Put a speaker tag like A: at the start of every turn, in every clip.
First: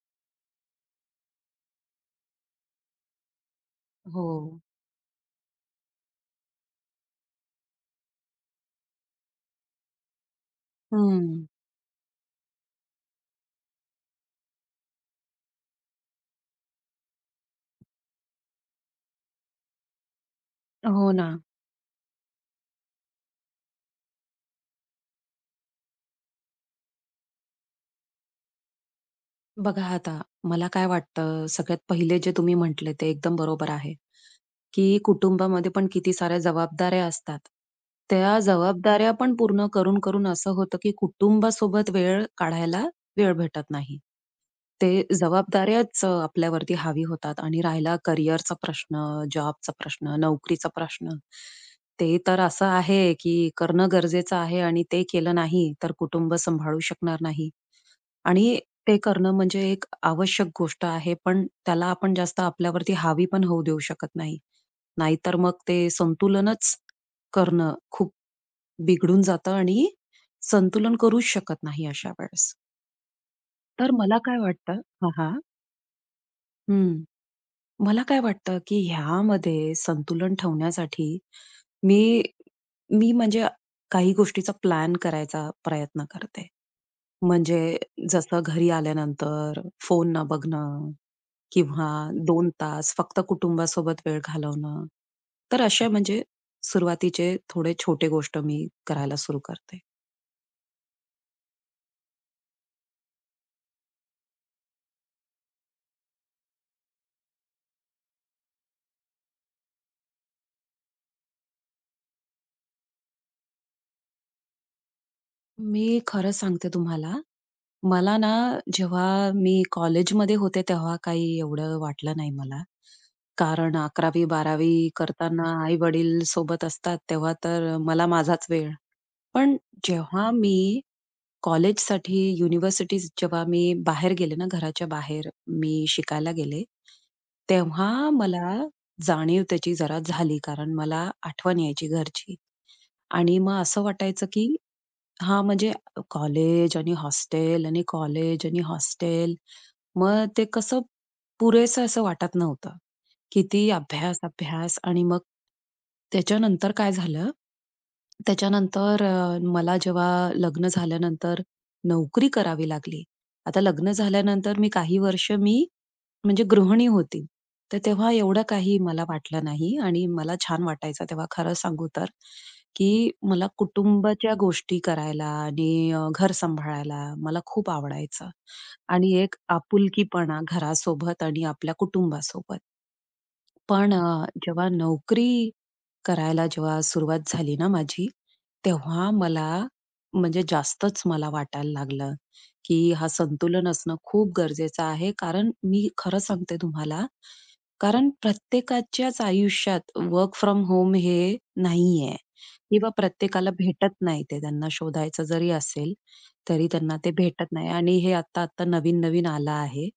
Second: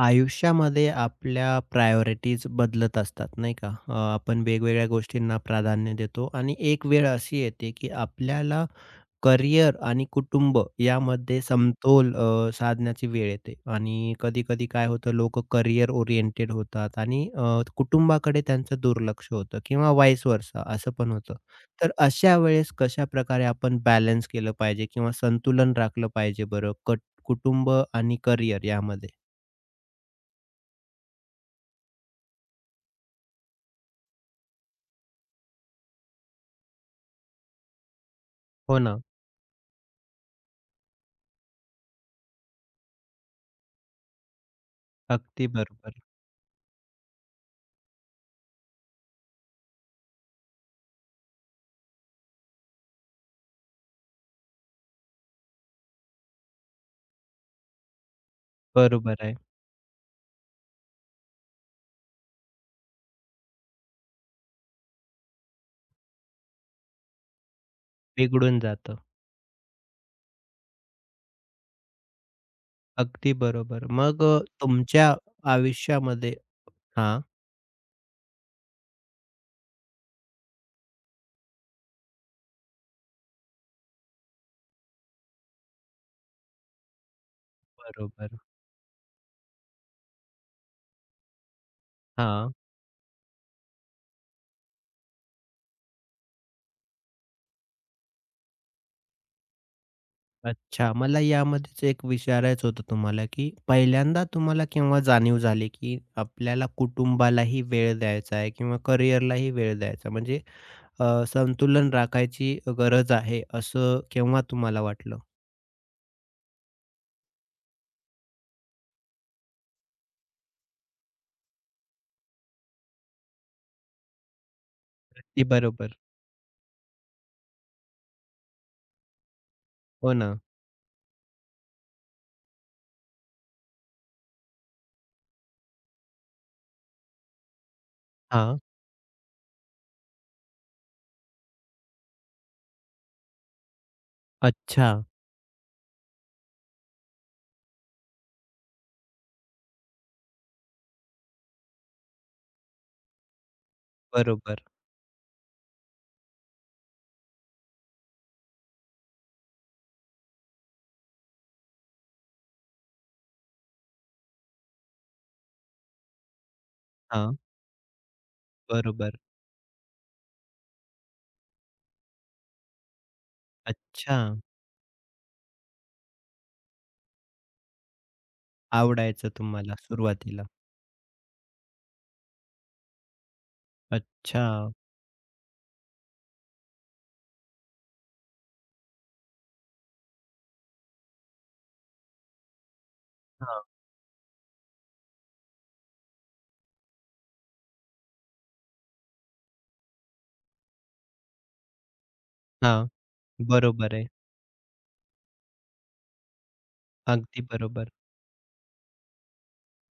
A: आयुष्यामध्ये आपल्या प्रायोरिटीज बदलत असतात नाही का?
B: हो.
A: आपण वेगवेगळ्या गोष्टींना प्राधान्य देतो आणि एक वेळ अशी येते, की आपल्याला करिअर आणि कुटुंब यामध्ये
B: हं.
A: समतोल साधण्याची वेळ येते आणि कधी-कधी काय होतं लोक करिअर ओरिएंटेड होतात आणि कुटुंबाकडे त्यांचं दुर्लक्ष होतं किंवा व्हाईस वर्सा असं
B: हो
A: पण
B: ना.
A: होतं. तर अशा वेळेस कशाप्रकारे आपण बॅलन्स केलं पाहिजे किंवा संतुलन राखलं पाहिजे बरं कुटुंब आणि करिअर यामध्ये?
B: बघा आता, मला काय वाटतं, सगळ्यात पहिले जे तुम्ही म्हटले ते एकदम बरोबर आहे, की कुटुंबामध्ये पण किती साऱ्या जबाबदाऱ्या असतात. त्या
A: हो ना.
B: जबाबदाऱ्या पण पूर्ण करून-करून असं होतं, की कुटुंबासोबत वेळ काढायला वेळ भेटत नाही. ते
A: अगदी बरोबर.
B: जबाबदाऱ्याच आपल्यावरती हावी होतात आणि राहिला करिअरचा प्रश्न, जॉबचा प्रश्न, नोकरीचा प्रश्न, ते तर असं आहे, की करणं गरजेचं आहे आणि ते केलं नाही, तर कुटुंब सांभाळू शकणार नाही. आणि ते
A: बरोबर
B: करणं
A: आहे.
B: म्हणजे एक आवश्यक गोष्ट आहे, पण त्याला आपण जास्त आपल्यावरती हावी पण होऊ देऊ शकत नाही. नाहीतर मग ते संतुलनच करणं खूप
A: बिघडून जातं.
B: बिघडून जातं आणि संतुलन करूच शकत नाही अशा वेळेस.
A: अगदी बरोबर.
B: तर मला
A: मग
B: काय वाटतं
A: तुमच्या
B: हां, हां.
A: आयुष्यामध्ये
B: हं.
A: हां,
B: मला काय वाटतं, की ह्यामध्ये संतुलन ठेवण्यासाठी मी मी म्हणजे काही गोष्टीचा प्लॅन करायचा प्रयत्न करते. म्हणजे
A: बरोबर.
B: जसं घरी आल्यानंतर फोन न बघणं किंवा 2
A: हां.
B: तास फक्त कुटुंबासोबत वेळ घालवणं. तर अशा म्हणजे सुरुवातीचे थोडे छोटे गोष्ट मी करायला सुरू करते.
A: अच्छा. मला यामध्येच एक विचारायचं होतं तुम्हाला, की पहिल्यांदा तुम्हाला केव्हा जाणीव झाली, की आपल्याला कुटुंबालाही वेळ द्यायचा आहे किंवा करिअरलाही वेळ द्यायचा म्हणजे संतुलन राखायची गरज आहे, असं केव्हा तुम्हाला वाटलं?
B: मी खरं सांगते तुम्हाला, मला ना जेव्हा मी कॉलेजमध्ये होते तेव्हा काही एवढं वाटलं नाही मला. कारण 11वी-12वी
A: अगदी
B: करताना
A: बरोबर.
B: आई-वडील सोबत असतात तेव्हा तर मला माझाच वेळ. पण
A: हो
B: जेव्हा
A: ना.
B: मी कॉलेजसाठी, युनिव्हर्सिटीज जेव्हा मी बाहेर गेले ना, घराच्या बाहेर मी शिकायला गेले, तेव्हा मला
A: हां.
B: जाणीव त्याची जरा झाली. कारण मला आठवण यायची घरची आणि मग असं वाटायचं की
A: अच्छा.
B: हा म्हणजे कॉलेज आणि हॉस्टेल आणि कॉलेज आणि हॉस्टेल. मग ते कसं पुरेसं असं वाटत नव्हतं. किती अभ्यास,
A: बरोबर.
B: अभ्यास आणि मग त्याच्यानंतर काय झालं, त्याच्यानंतर मला जेव्हा लग्न झाल्यानंतर नोकरी करावी लागली. आता लग्न झाल्यानंतर मी काही वर्ष मी म्हणजे गृहिणी होती.
A: हां.
B: तर तेव्हा एवढं काही मला
A: बरोबर.
B: वाटलं नाही आणि मला छान वाटायचं तेव्हा खरं सांगू तर. की मला
A: अच्छा.
B: कुटुंबाच्या गोष्टी करायला आणि घर सांभाळायला मला खूप आवडायचं आणि
A: आवडायचं
B: एक
A: तुम्हाला
B: आपुलकीपणा
A: सुरुवातीला.
B: घरासोबत आणि आपल्या कुटुंबासोबत. पण
A: अच्छा.
B: जेव्हा नोकरी करायला जेव्हा सुरुवात झाली ना माझी, तेव्हा मला म्हणजे जास्तच मला वाटायला लागलं, की हा
A: हां,
B: संतुलन असणं खूप गरजेचं आहे. कारण मी खरं सांगते तुम्हाला, कारण प्रत्येकाच्याच आयुष्यात वर्क फ्रॉम होम हे नाहीये
A: हां.
B: किंवा प्रत्येकाला
A: बरोबर
B: भेटत
A: आहे.
B: नाही ते. त्यांना शोधायचं जरी असेल, तरी त्यांना ते
A: अगदी
B: भेटत नाही
A: बरोबर.
B: आणि हे आता-आता नवीन-नवीन आलं आहे.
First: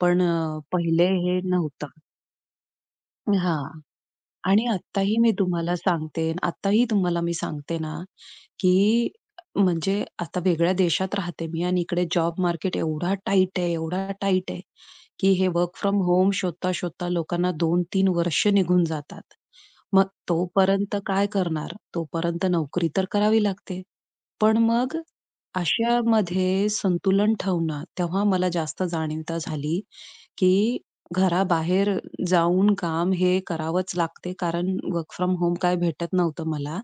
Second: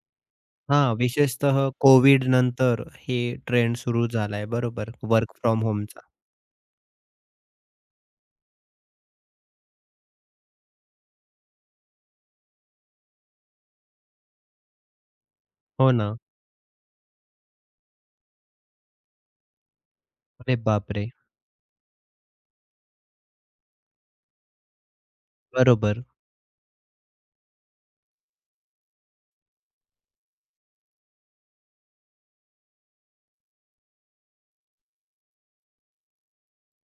B: पण
A: हां,
B: पहिले हे
A: विशेषतः
B: नव्हतं.
A: कोविड नंतर हे
B: हां.
A: ट्रेंड सुरू झालाय
B: आणि
A: बरोबर,
B: आत्ताही मी
A: वर्क फ्रॉम
B: तुम्हाला
A: होमचा.
B: सांगते, आत्ताही तुम्हाला मी सांगते ना, की म्हणजे आता वेगळ्या देशात राहते मी आणि इकडे जॉब मार्केट एवढा टाईट आहे, एवढा टाईट आहे, की हे वर्क
A: हो
B: फ्रॉम
A: ना.
B: होम शोधता-शोधता लोकांना दोन 3 वर्ष निघून जातात. मग
A: अरे
B: तोपर्यंत
A: बापरे!
B: काय करणार? तोपर्यंत नोकरी तर करावी लागते. पण मग
A: बरोबर,
B: अशामध्ये संतुलन ठेवणं, तेव्हा मला जास्त जाणीवता झाली, की घराबाहेर जाऊन काम हे करावंच लागते. कारण वर्क फ्रॉम होम काय भेटत नव्हतं मला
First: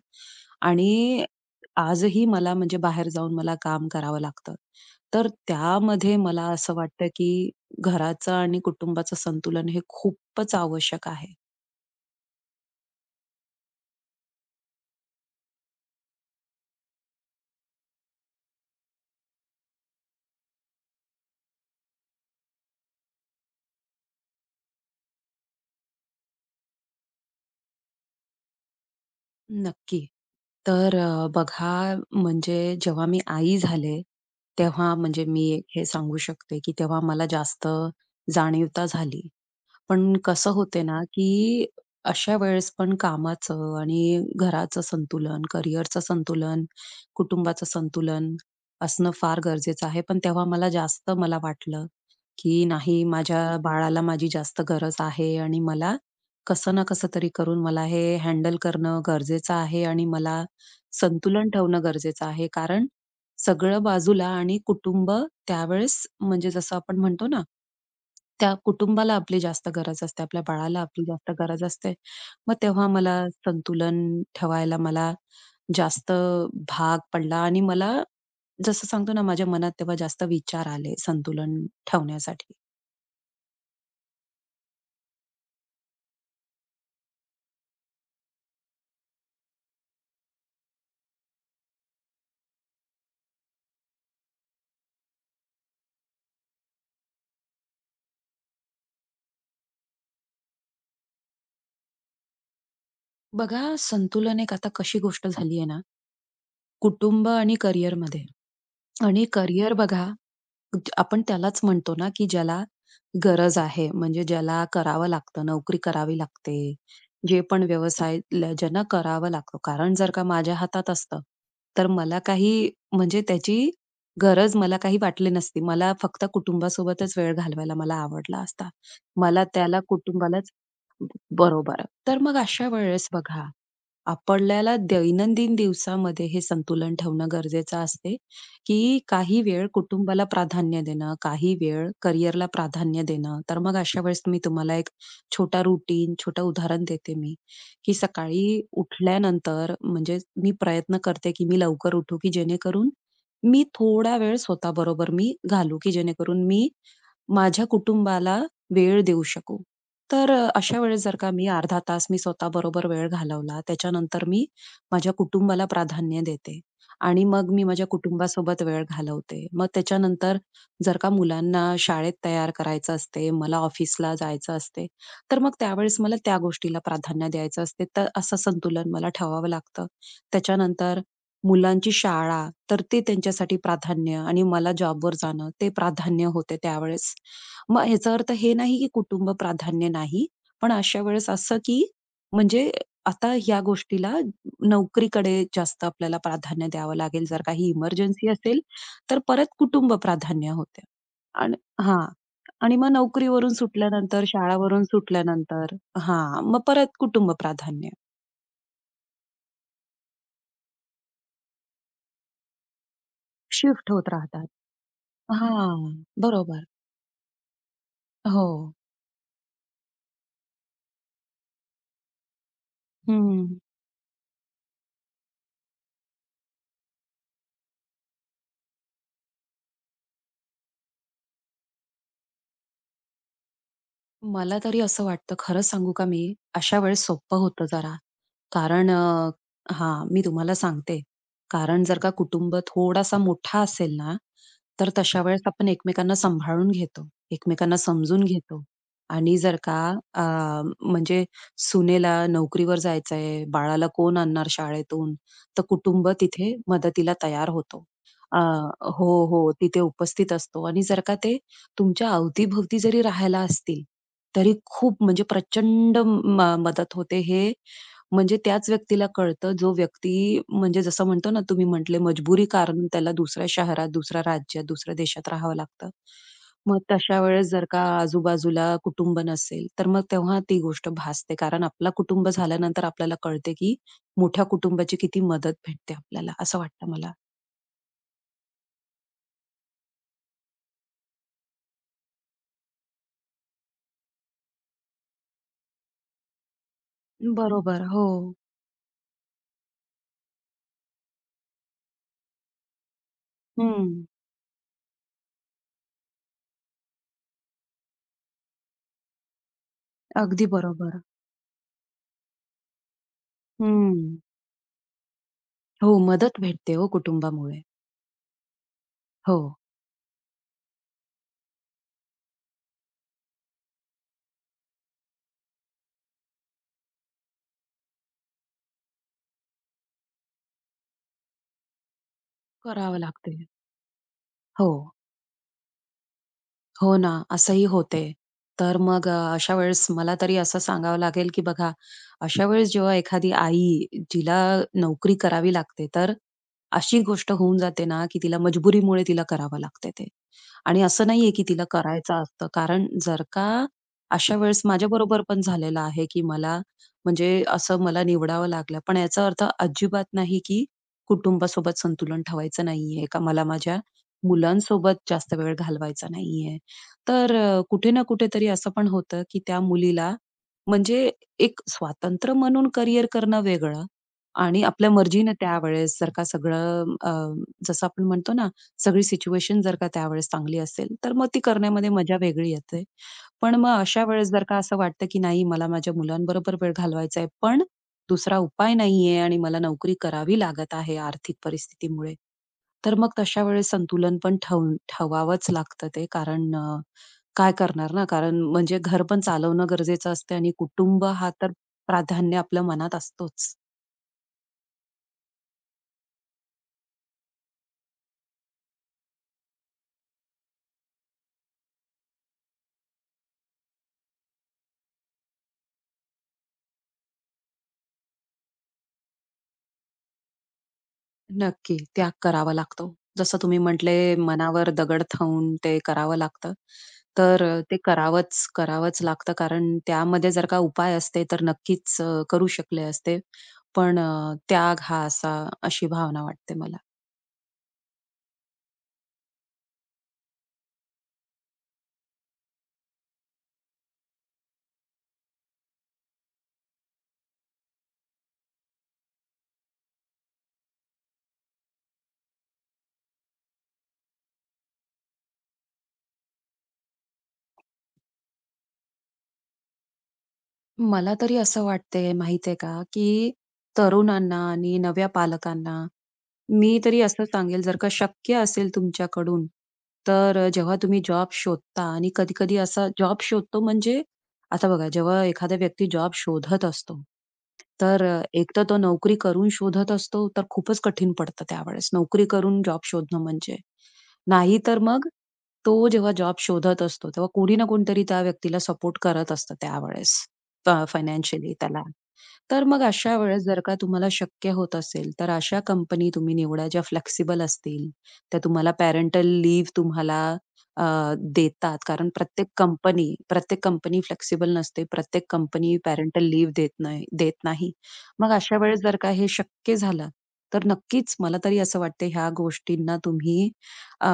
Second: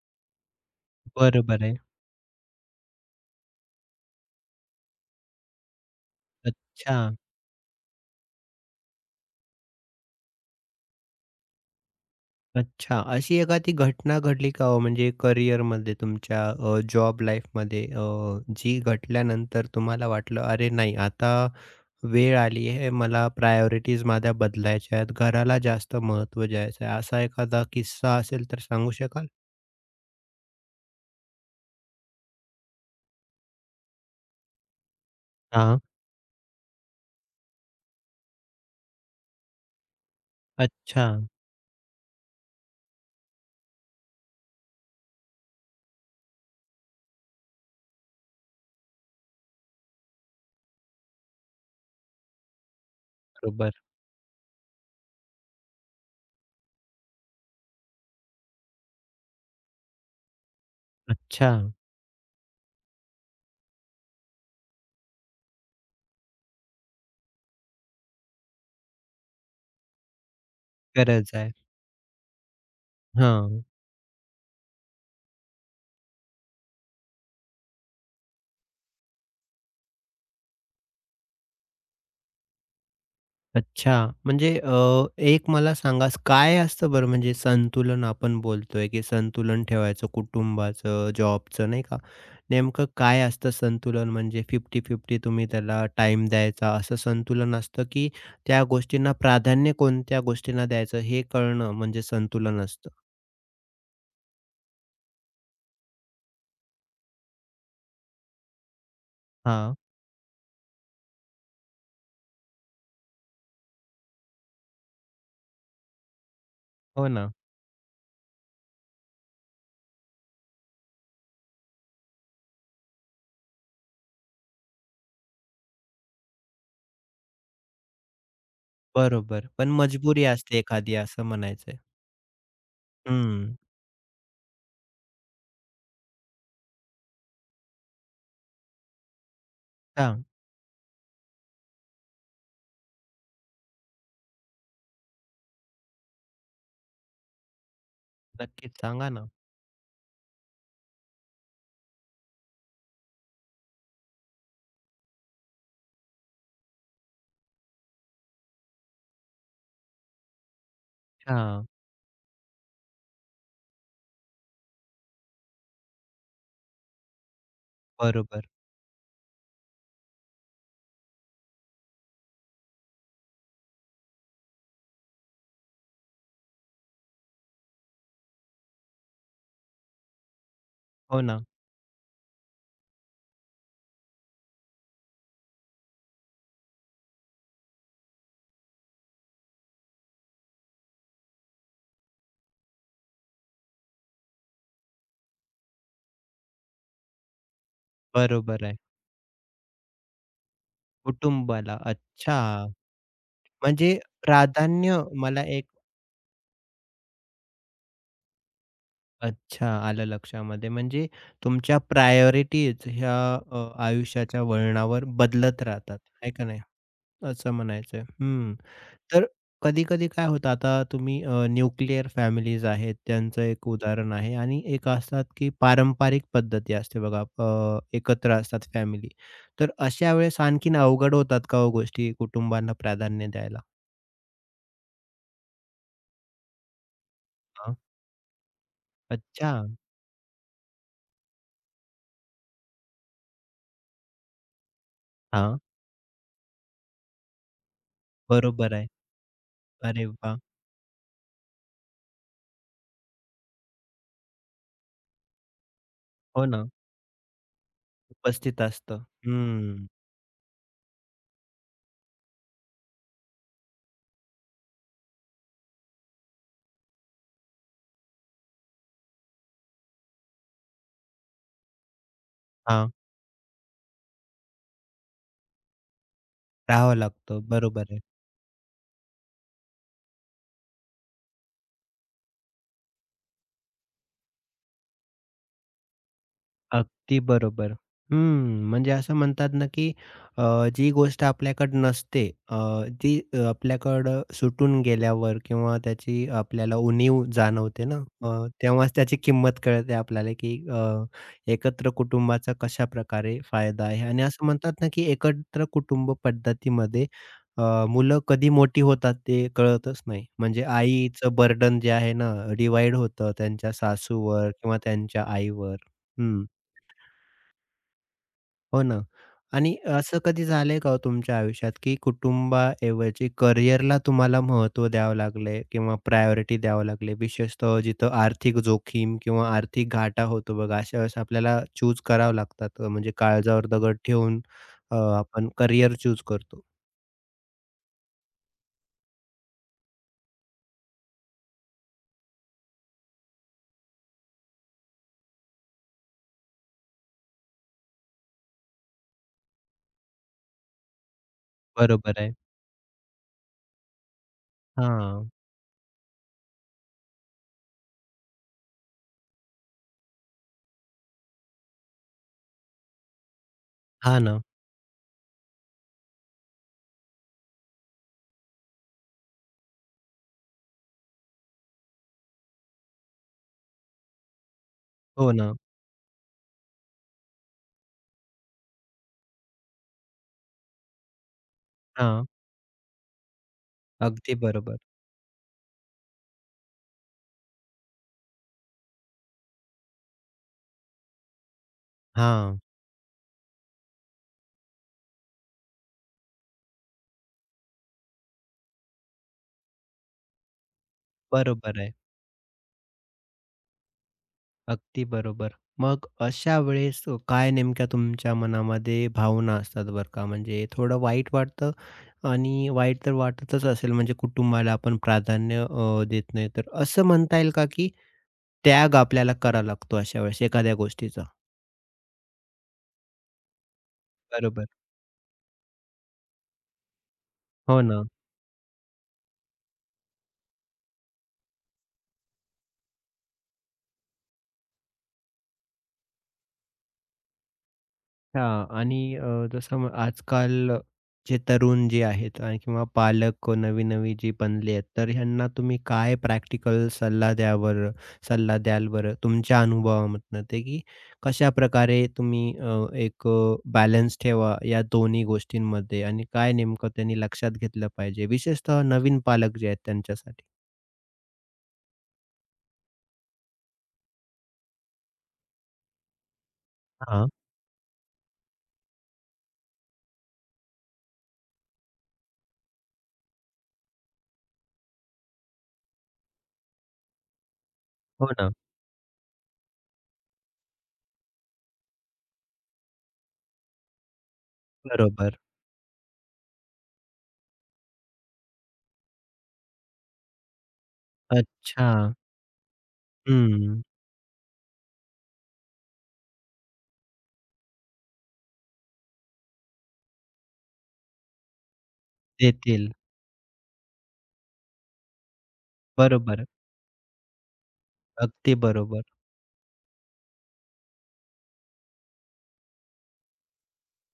B: आणि
A: बरोबर आहे.
B: आजही मला म्हणजे बाहेर जाऊन मला काम करावं लागतं. तर त्यामध्ये मला असं
A: अच्छा,
B: वाटतं, की घराचं आणि कुटुंबाचं संतुलन हे खूपच आवश्यक आहे.
A: अच्छा. अशी एखादी घटना घडली का हो म्हणजे करिअरमध्ये तुमच्या जॉब लाईफमध्ये जी घटल्यानंतर तुम्हाला वाटलं, "अरे नाही आता वेळ आली आहे मला प्रायोरिटीज माझ्या बदलायच्या आहेत. घराला जास्त महत्त्व द्यायचं आहे. असा एखादा किस्सा असेल तर सांगू शकाल?
B: नक्की. तर बघा म्हणजे जेव्हा मी आई झाले, तेव्हा म्हणजे मी
A: हां.
B: हे सांगू शकते, की तेव्हा मला जास्त जाणीवता झाली. पण कसं होते ना,
A: अच्छा.
B: की अशा वेळेस पण कामाचं आणि घराचं संतुलन, करिअरचं संतुलन, कुटुंबाचं संतुलन असणं फार गरजेचं आहे. पण तेव्हा मला जास्त मला वाटलं, की नाही माझ्या
A: बरोबर.
B: बाळाला माझी जास्त गरज आहे आणि मला कसं ना कसं तरी करून मला हे हँडल करणं गरजेचं आहे आणि मला संतुलन
A: अच्छा.
B: ठेवणं गरजेचं आहे. कारण सगळं बाजूला आणि कुटुंब त्यावेळेस म्हणजे जसं आपण म्हणतो ना, त्या कुटुंबाला आपली जास्त गरज असते, आपल्या बाळाला आपली जास्त
A: गरज आहे.
B: गरज असते. मग तेव्हा मला
A: हां.
B: संतुलन ठेवायला मला जास्त भाग पडला आणि मला जसं सांगतो ना माझ्या मनात तेव्हा जास्त विचार आले संतुलन ठेवण्यासाठी.
A: अच्छा. म्हणजे एक मला सांगा काय असतं बरं म्हणजे संतुलन आपण बोलतोय, की संतुलन ठेवायचं कुटुंबाचं, जॉबचं नाही का? नेमकं काय असतं संतुलन म्हणजे 50-50 तुम्ही त्याला टाइम द्यायचा असं संतुलन असतं, की त्या गोष्टींना प्राधान्य कोणत्या गोष्टींना द्यायचं हे कळणं म्हणजे संतुलन असतं?
B: बघा संतुलन एक आता कशी गोष्ट झाली आहे ना, कुटुंब आणि करिअरमध्ये आणि करिअर
A: हां.
B: बघा आपण त्यालाच म्हणतो ना, की ज्याला गरज आहे. म्हणजे ज्याला करावं लागतं, नोकरी करावी लागते.
A: हो ना.
B: जे पण व्यवसाय ज्यांना करावा लागतो. कारण जर का माझ्या हातात असतं, तर मला काही म्हणजे त्याची गरज मला काही वाटली नसती. मला फक्त कुटुंबासोबतच वेळ घालवायला मला आवडला असता. मला
A: बरोबर. पण
B: त्याला
A: मजबुरी
B: कुटुंबालाच
A: असते एखादी असं म्हणायचंय.
B: बरोबर. तर मग अशा वेळेस बघा
A: हं.
B: आपल्याला दैनंदिन दिवसामध्ये हे संतुलन ठेवणं गरजेचं असते, की काही वेळ
A: हां.
B: कुटुंबाला प्राधान्य देणं, काही वेळ करिअरला प्राधान्य देणं. तर मग अशा वेळेस मी तुम्हाला एक छोटा रूटीन, छोटं उदाहरण देते मी, की सकाळी
A: नक्कीच सांगा ना.
B: उठल्यानंतर म्हणजे मी प्रयत्न करते, की मी लवकर उठू, की जेणेकरून मी थोडा वेळ स्वतःबरोबर मी घालू, की जेणेकरून मी माझ्या कुटुंबाला वेळ देऊ शकू. तर अशा वेळेस जर का मी
A: हां.
B: अर्धा तास मी स्वतःबरोबर वेळ घालवला, त्याच्यानंतर मी माझ्या कुटुंबाला प्राधान्य देते आणि मग मी माझ्या
A: बरोबर.
B: कुटुंबासोबत वेळ घालवते. मग त्याच्यानंतर जर का मुलांना शाळेत तयार करायचं असते, मला ऑफिसला जायचं असते, तर मग त्यावेळेस मला त्या गोष्टीला प्राधान्य द्यायचं असते. तर असं संतुलन मला ठेवावं लागतं. त्याच्यानंतर
A: हो ना.
B: मुलांची शाळा, तर ते त्यांच्यासाठी प्राधान्य आणि मला जॉबवर जाणं, ते प्राधान्य होते त्यावेळेस. मग ह्याचा अर्थ हे नाही की कुटुंब प्राधान्य नाही. पण अशा वेळेस असं की म्हणजे आता ह्या गोष्टीला नोकरीकडे जास्त आपल्याला प्राधान्य द्यावं लागेल. जर काही इमर्जन्सी असेल,
A: बरोबर आहे.
B: तर परत कुटुंब प्राधान्य होते. आणि
A: कुटुंबाला.
B: हां.
A: अच्छा,
B: आणि मग नोकरीवरून
A: म्हणजे
B: सुटल्यानंतर, शाळावरून
A: प्राधान्य मला एक
B: सुटल्यानंतर हां, मग परत कुटुंब प्राधान्य.
A: अच्छा, आलं लक्षामध्ये. म्हणजे तुमच्या प्रायोरिटीज ह्या
B: शिफ्ट होत
A: आयुष्याच्या
B: राहतात.
A: वळणावर बदलत
B: हां,
A: राहतात, आहे का नाही?
B: बरोबर.
A: असं म्हणायचंय.
B: हो.
A: हं. तर कधी-कधी काय होतं, आता तुम्ही न्यूक्लिअर फॅमिलीज आहेत, त्यांचं
B: हं.
A: एक उदाहरण आहे आणि एक असतात की पारंपरिक पद्धती असते बघा, एकत्र असतात फॅमिली. तर अशा वेळेस आणखीन अवघड होतात का हो गोष्टी कुटुंबांना प्राधान्य द्यायला?
B: मला तरी असं वाटतं, खरं सांगू का मी, अशा वेळेस सोपं होतं
A: हां.
B: जरा. कारण
A: अच्छा.
B: हां, मी तुम्हाला सांगते. कारण जर का कुटुंब थोडासा मोठा असेल ना, तर तशा वेळेस
A: हां.
B: आपण एकमेकांना सांभाळून घेतो, एकमेकांना समजून घेतो.
A: बरोबर आहे.
B: आणि जर का
A: अरे
B: अ,
A: वा,
B: म्हणजे सुनेला नोकरीवर जायचंय, बाळाला कोण आणणार शाळेतून, तर कुटुंब
A: हो
B: तिथे
A: ना,
B: मदतीला तयार होतो.
A: उपस्थित असतं.
B: हो, हो, तिथे
A: हं.
B: उपस्थित असतो आणि जर का ते तुमच्या अवतीभोवती जरी राहायला असतील तरी खूप म्हणजे प्रचंड मदत होते. हे म्हणजे त्याच व्यक्तीला कळतं, जो व्यक्ती म्हणजे जसं म्हणतो ना, तुम्ही म्हटले मजबुरी कारण
A: हां,
B: त्याला दुसऱ्या शहरात, दुसऱ्या राज्यात, दुसऱ्या देशात राहावं लागतं. मग
A: राहावं
B: तशा
A: लागतं.
B: वेळेस जर का
A: बरोबर आहे.
B: आजूबाजूला कुटुंब नसेल, तर मग तेव्हा ती गोष्ट भासते. कारण आपला कुटुंब झाल्यानंतर आपल्याला कळते, की मोठ्या कुटुंबाची किती मदत भेटते आपल्याला, असं वाटतं मला.
A: अगदी बरोबर. हं, म्हणजे असं म्हणतात ना, की जी गोष्ट आपल्याकडे नसते अ, ती आपल्याकडं सुटून गेल्यावर किंवा त्याची आपल्याला उणीव
B: बरोबर.
A: जाणवते ना,
B: हो.
A: तेव्हाच त्याची किंमत कळते आपल्याला, की एकत्र कुटुंबाचा कशा प्रकारे फायदा
B: हं.
A: आहे. आणि असं म्हणतात ना, की एकत्र कुटुंब पद्धतीमध्ये मुलं कधी मोठी होतात ते कळतच नाही.
B: अगदी
A: म्हणजे
B: बरोबर.
A: आईचं बर्डन जे आहे ना, डिव्हाईड होतं त्यांच्या
B: हं.
A: सासूवर किंवा त्यांच्या आईवर.
B: हो, मदत
A: हं.
B: भेटते हो कुटुंबामुळे.
A: हो ना.
B: हो.
A: आणि असं कधी झालंय का हो तुमच्या आयुष्यात, की कुटुंबाऐवजी करिअरला तुम्हाला महत्त्व द्यावं लागलंय किंवा प्रायोरिटी द्यावं लागली? विशेषतः जिथं आर्थिक जोखीम किंवा आर्थिक घाटा होतो बघा, अशा वेळेस आपल्याला चूज करावं लागतात.
B: करावं
A: म्हणजे
B: लागते.
A: काळजावर दगड ठेवून
B: हो.
A: आपण करिअर चूज करतो.
B: हो ना, असंही होते. तर मग अशा वेळेस मला तरी असं सांगावं लागेल, की बघा, अशा वेळेस जेव्हा एखादी आई जिला नोकरी करावी लागते, तर अशी गोष्ट होऊन जाते ना, की तिला मजबुरीमुळे तिला करावं लागते ते. आणि असं नाहीये, की तिला
A: बरोबर
B: करायचं
A: आहे.
B: असतं. कारण जर का अशा वेळेस माझ्याबरोबर
A: हां.
B: पण झालेलं आहे, की मला म्हणजे असं मला निवडावं लागलं. पण याचा अर्थ अजिबात नाही, की कुटुंबासोबत संतुलन ठेवायचं नाहीये, का मला माझ्या
A: हां ना.
B: मुलांसोबत जास्त वेळ घालवायचा नाहीये. तर कुठे ना कुठेतरी असं पण होतं, की त्या मुलीला म्हणजे एक स्वातंत्र्य म्हणून करियर करणं वेगळं आणि आपल्या
A: हो
B: मर्जीनं
A: ना.
B: त्यावेळेस जर का सगळं जसं आपण म्हणतो ना, सगळी सिच्युएशन जर का त्यावेळेस चांगली असेल, तर मग ती करण्यामध्ये मजा
A: हां.
B: वेगळी येते. पण मग अशा वेळेस
A: अगदी
B: जर का असं
A: बरोबर.
B: वाटतं, की नाही मला माझ्या मुलांबरोबर वेळ घालवायचा आहे, पण दुसरा उपाय नाहीये आणि मला नोकरी करावी लागत आहे आर्थिक परिस्थितीमुळे.
A: हां.
B: तर मग तशा वेळेस संतुलन पण ठेवावंच लागतं ते कारण काय करणार ना, कारण म्हणजे घर पण चालवणं गरजेचं असते आणि कुटुंब हा तर
A: बरोबर आहे.
B: प्राधान्य आपल्या मनात असतोच.
A: अगदी बरोबर. मग अशा वेळेस काय नेमक्या तुमच्या मनामध्ये भावना असतात बरं का? म्हणजे थोडं वाईट वाटतं आणि वाईट तर वाटतच असेल म्हणजे कुटुंबाला आपण प्राधान्य देत नाही. तर असं म्हणता येईल का की त्याग आपल्याला करावा लागतो अशा वेळेस एखाद्या गोष्टीचा?
B: नक्की, त्याग करावा लागतो. जसं तुम्ही म्हटले,
A: बरोबर.
B: मनावर दगड ठेवून ते करावं लागतं. तर ते
A: हो ना.
B: करावंच लागतं कारण त्यामध्ये जर का उपाय असते, तर नक्कीच करू शकले असते. पण त्याग हा असा अशी भावना वाटते मला.
A: हां आणि जसं मग आजकाल जे तरुण जे आहेत आणि किंवा पालक नवी-नवी जी बनले आहेत, तर ह्यांना तुम्ही काय प्रॅक्टिकल सल्ला द्या बरं सल्ला द्याल बरं? तुमच्या अनुभवामधनं ते की कशाप्रकारे तुम्ही एक बॅलन्स ठेवा या दोन्ही गोष्टींमध्ये आणि काय नेमकं त्यांनी लक्षात घेतलं पाहिजे? विशेषतः नवीन पालक जे आहेत त्यांच्यासाठी.
B: मला तरी असं वाटते माहिती का, की तरुणांना आणि नव्या पालकांना मी तरी असं
A: हां,
B: सांगेल, जर का शक्य असेल तुमच्याकडून, तर जेव्हा तुम्ही जॉब शोधता आणि कधी-कधी असा जॉब शोधतो म्हणजे आता बघा, जेव्हा एखादा व्यक्ती जॉब शोधत असतो, तर
A: हो
B: एक
A: ना.
B: तर तो नोकरी करून शोधत असतो, तर खूपच कठीण पडतं त्यावेळेस. नोकरी करून जॉब शोधणं म्हणजे. नाहीतर मग
A: बरोबर.
B: तो जेव्हा जॉब शोधत असतो, तेव्हा कोणी ना कोणीतरी त्या व्यक्तीला सपोर्ट करत असतं त्यावेळेस फायनान्शियली त्याला.
A: अच्छा.
B: तर मग अशा वेळेस जर का
A: हं.
B: तुम्हाला शक्य होत असेल, तर अशा कंपनी तुम्ही निवडा ज्या फ्लेक्सिबल असतील. त्या तुम्हाला पॅरेंटल लीव्ह तुम्हाला अ, देतात. कारण प्रत्येक
A: देतील.
B: कंपनी प्रत्येक कंपनी फ्लेक्सिबल नसते. प्रत्येक कंपनी पॅरेंटल
A: बरोबर.
B: लीव्ह देत नाही. मग
A: अगदी
B: अशा वेळेस जर
A: बरोबर.
B: का हे शक्य झालं, तर नक्कीच मला तरी असं वाटतं ह्या गोष्टींना तुम्ही अ,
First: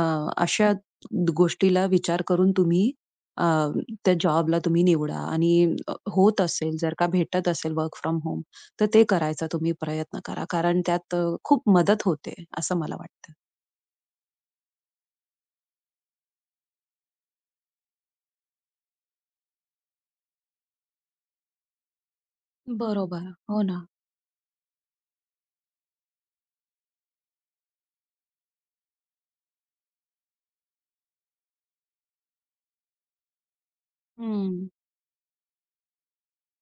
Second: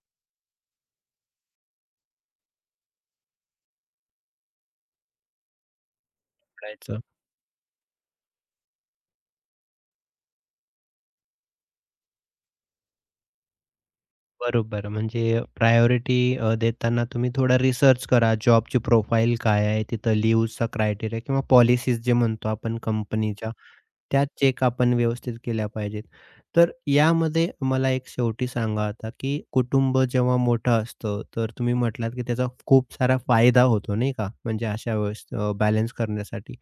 B: अशा गोष्टीला विचार करून तुम्ही त्या जॉबला तुम्ही निवडा आणि होत असेल, जर का भेटत असेल वर्क फ्रॉम होम, तर ते करायचा तुम्ही प्रयत्न करा. कारण त्यात खूप मदत होते, असं मला वाटतं.
A: बरोबर. म्हणजे प्रायोरिटी देताना तुम्ही थोडा रिसर्च करा. जॉबची प्रोफाईल काय आहे? तिथं लीव्हचा क्रायटेरिया किंवा पॉलिसीज जे म्हणतो आपण
B: बरोबर.
A: कंपनीच्या,
B: हो ना.
A: त्या चेक आपण व्यवस्थित केल्या पाहिजेत. तर यामध्ये मला एक शेवटी सांगा आता, की कुटुंब जेव्हा मोठं असतं, तर तुम्ही म्हटलात, की त्याचा खूप सारा फायदा होतो नाही का?
B: हं.
A: म्हणजे अशा वेळेस बॅलन्स करण्यासाठी.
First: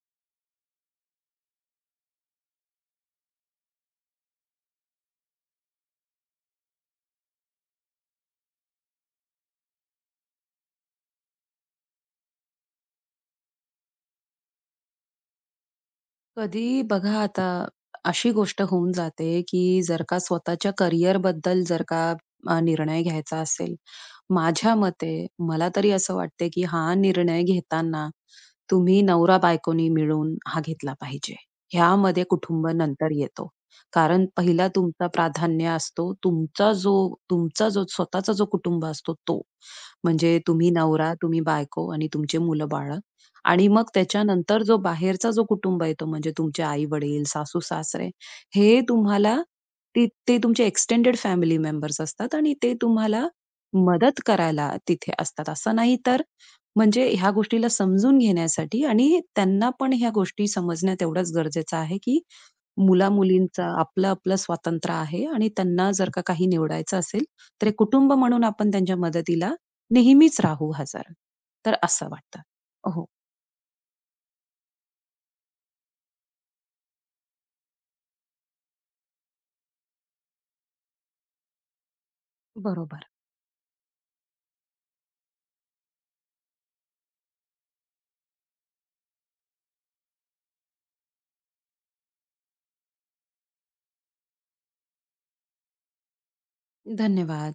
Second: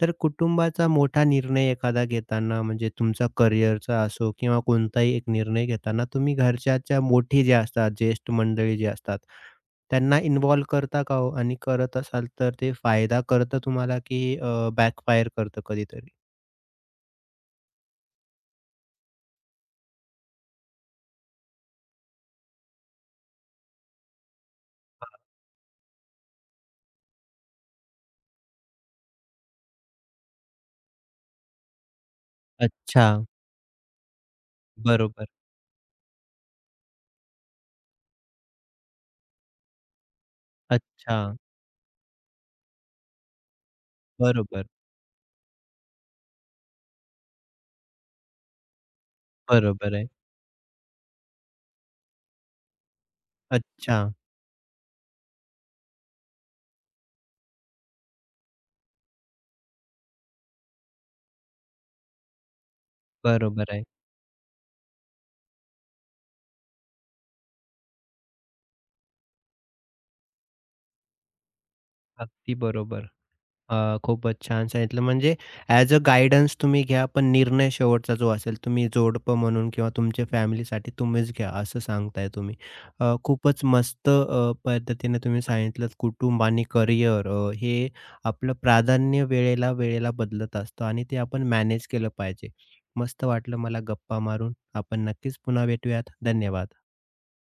A: तर कुटुंबाचा मोठा निर्णय एखादा घेताना म्हणजे तुमचा करिअरचा असो किंवा कोणताही एक निर्णय घेताना तुम्ही घरच्याच्या मोठी जे असतात, ज्येष्ठ मंडळी जे असतात, त्यांना इन्व्हॉल्व करता का हो? आणि करत असाल तर ते फायदा करतं तुम्हाला, की बॅकफायर करतं कधीतरी?
B: कधी बघा आता अशी गोष्ट होऊन जाते की जर का स्वतःच्या करिअर बद्दल जर का निर्णय घ्यायचा असेल, माझ्या मते मला तरी असं वाटते की हा निर्णय घेताना तुम्ही नवरा-बायकोनी मिळून हा घेतला पाहिजे. ह्यामध्ये कुटुंब
A: अच्छा.
B: नंतर येतो. कारण पहिला तुमचा
A: बरोबर.
B: प्राधान्य असतो तुमचा जो स्वतःचा जो कुटुंब असतो तो. म्हणजे तुम्ही नवरा,
A: अच्छा.
B: तुम्ही बायको आणि तुमचे मुलं-बाळ आणि मग त्याच्यानंतर
A: बरोबर.
B: जो बाहेरचा जो कुटुंब आहे तो म्हणजे तुमचे आई-वडील, सासू-सासरे हे तुम्हाला
A: बरोबर
B: ते
A: आहे.
B: ते तुमचे एक्सटेंडेड फॅमिली मेंबर्स असतात आणि ते तुम्हाला
A: अच्छा.
B: मदत करायला तिथे असतात. असं नाही तर म्हणजे ह्या गोष्टीला समजून घेण्यासाठी आणि त्यांना पण ह्या गोष्टी समजणं तेवढंच गरजेचं आहे, की मुला-मुलींचा
A: बरोबर आहे.
B: आपलं-आपलं स्वातंत्र्य आहे आणि त्यांना जर का काही निवडायचं असेल, तर एक कुटुंब म्हणून आपण त्यांच्या मदतीला नेहमीच राहू हजर. तर असं वाटतं.
A: अगदी
B: हो.
A: बरोबर. खूपच छान सांगितलं. म्हणजे ॲज अ गाईडन्स तुम्ही घ्या, पण निर्णय शेवटचा जो असेल, तुम्ही जोडपं म्हणून किंवा तुमच्या फॅमिलीसाठी तुम्हीच घ्या, असं सांगताय तुम्ही.
B: बरोबर.
A: खूपच मस्त पद्धतीने तुम्ही सांगितलंत, कुटुंब आणि करिअर हे आपलं प्राधान्य वेळेला, वेळेला बदलत असतं आणि ते आपण मॅनेज केलं पाहिजे. मस्त वाटलं मला गप्पा मारून. आपण नक्कीच पुन्हा भेटूयात. धन्यवाद.
B: धन्यवाद.